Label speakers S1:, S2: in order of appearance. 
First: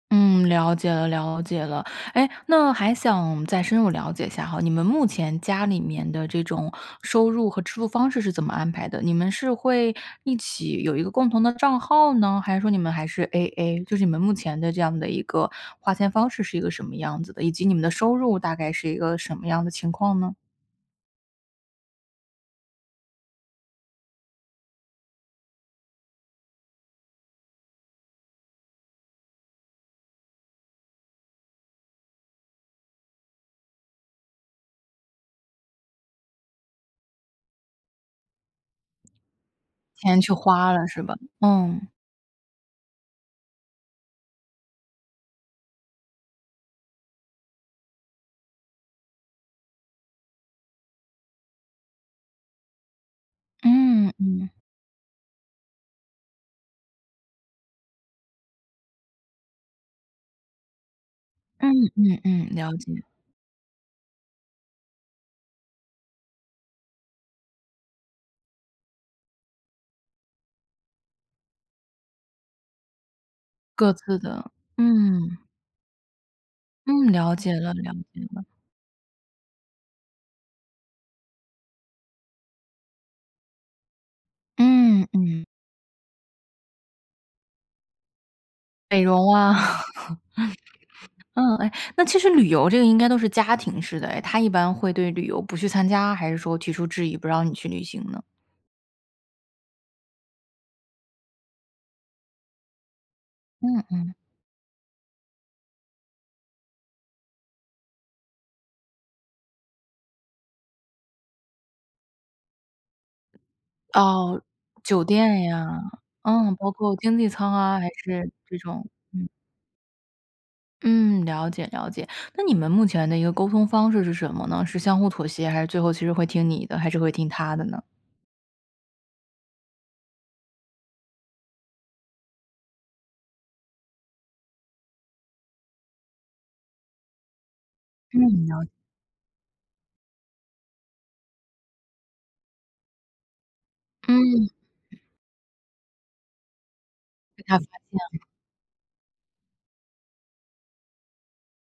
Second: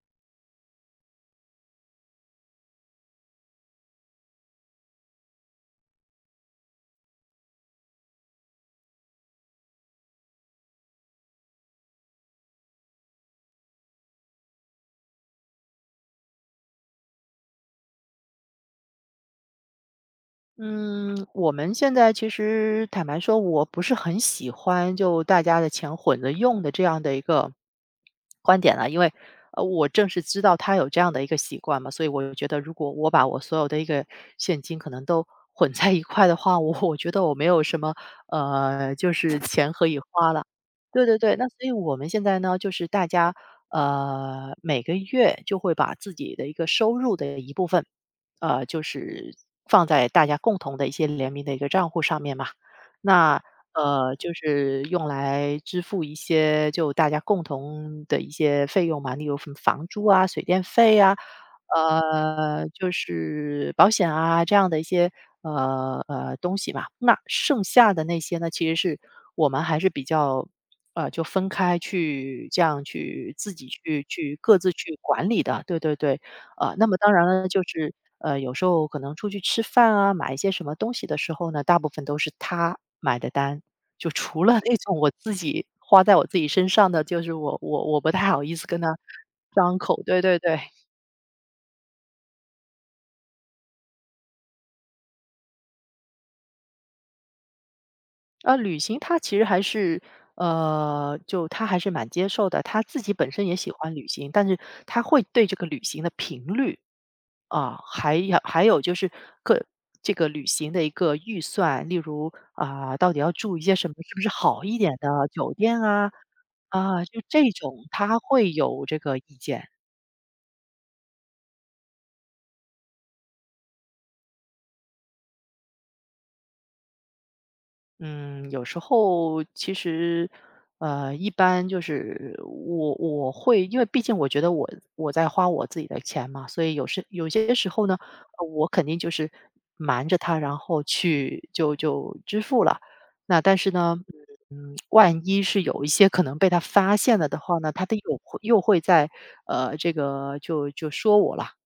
S1: 嗯，了解了了解了。哎，那还想再深入了解一下哈，你们目前家里面的这种收入和支出方式是怎么安排的？你们是会一起有一个共同的账号呢？还是说你们还是 AA？就是你们目前的这样的一个花钱方式是一个什么样子的？以及你们的收入大概是一个什么样的情况呢？
S2: 嗯，我们现在其实坦白说，我不是很喜欢就大家的钱混着用的这样的一个 观点啊。因为，呃，我正是知道他有这样的一个习惯嘛，所以我就觉得，如果我把我所有的一个现金可能都混在一块的话，我我觉得我没有什么，呃，就是钱可以
S1: 钱去
S2: 花了。
S1: 花了是
S2: 对
S1: 吧？
S2: 对对，那所以
S1: 嗯。
S2: 我们现在呢，就是大家，呃，每个月就会把自己的一个收入的一部分，呃，就是放在大家共同的一些联名的一个帐户上面嘛。那，
S1: 嗯，
S2: 呃，就
S1: 嗯。
S2: 是用来支付一些就大家共同的一些费用嘛。例如什么房租啊，水电费啊，
S1: 嗯嗯嗯，
S2: 呃，
S1: 了
S2: 就
S1: 解。
S2: 是保险啊，这样的一些，呃，呃，东西吧。那剩下的那些呢，其实是我们还是比较，呃，就分开去这样去自己
S1: 各
S2: 去
S1: 自
S2: 去
S1: 的，
S2: 各自去管
S1: 嗯。
S2: 理的，对对对。呃，那么
S1: 嗯，
S2: 当然
S1: 了
S2: 了，
S1: 解
S2: 就
S1: 了了
S2: 是，
S1: 解
S2: 呃，
S1: 了。
S2: 有时候可能出去吃饭啊，买一些什么东西的时候呢，大部分都是他买的单。就除了那种
S1: 嗯，
S2: 我自
S1: 嗯。
S2: 己花在我自己身上的，就是我我我不太好意思跟他
S1: 美容啊。
S2: 张 口，对对对。
S1: 嗯，哎，那其实旅游这个应该都是家庭式的哎，他一般会对旅游不去参加？还是说提出质疑，不让你去旅行呢？
S2: 呃，旅行他其实还是呃，就他还是蛮接受的，他自己本身也喜
S1: 嗯
S2: 欢旅
S1: 嗯。
S2: 行。但是他会对这个旅行的频率，啊，还有还有就是各这个旅行的一个预算，例如，啊，到底要住一些什么是不是
S1: 哦，
S2: 好一点
S1: 酒
S2: 的
S1: 店
S2: 酒
S1: 呀，
S2: 店啊？
S1: 嗯，包括
S2: 啊，
S1: 经
S2: 就
S1: 济
S2: 这
S1: 舱
S2: 种，
S1: 啊还
S2: 他
S1: 是
S2: 会
S1: 这
S2: 有
S1: 种
S2: 这个意
S1: 嗯。
S2: 见。
S1: 嗯，了解了解。那你们目前的一个沟通方式是什么呢？是相互妥协，还是最后其实会听你的，还是会听他的呢？
S2: 嗯，有时候，其实，呃，一般就是，我我会因为毕竟我觉得我我在花我自己的钱嘛。所以有时有些时候呢，
S1: 嗯，了
S2: 我
S1: 解。
S2: 肯定就是瞒着他然后去就就支付了。那但是呢，
S1: 嗯。
S2: 嗯，嗯，万一是有一些可能被他发现了的
S1: 被他
S2: 话
S1: 发
S2: 呢，他的
S1: 现
S2: 又
S1: 了。
S2: 会又会在呃，这个，就就说我了。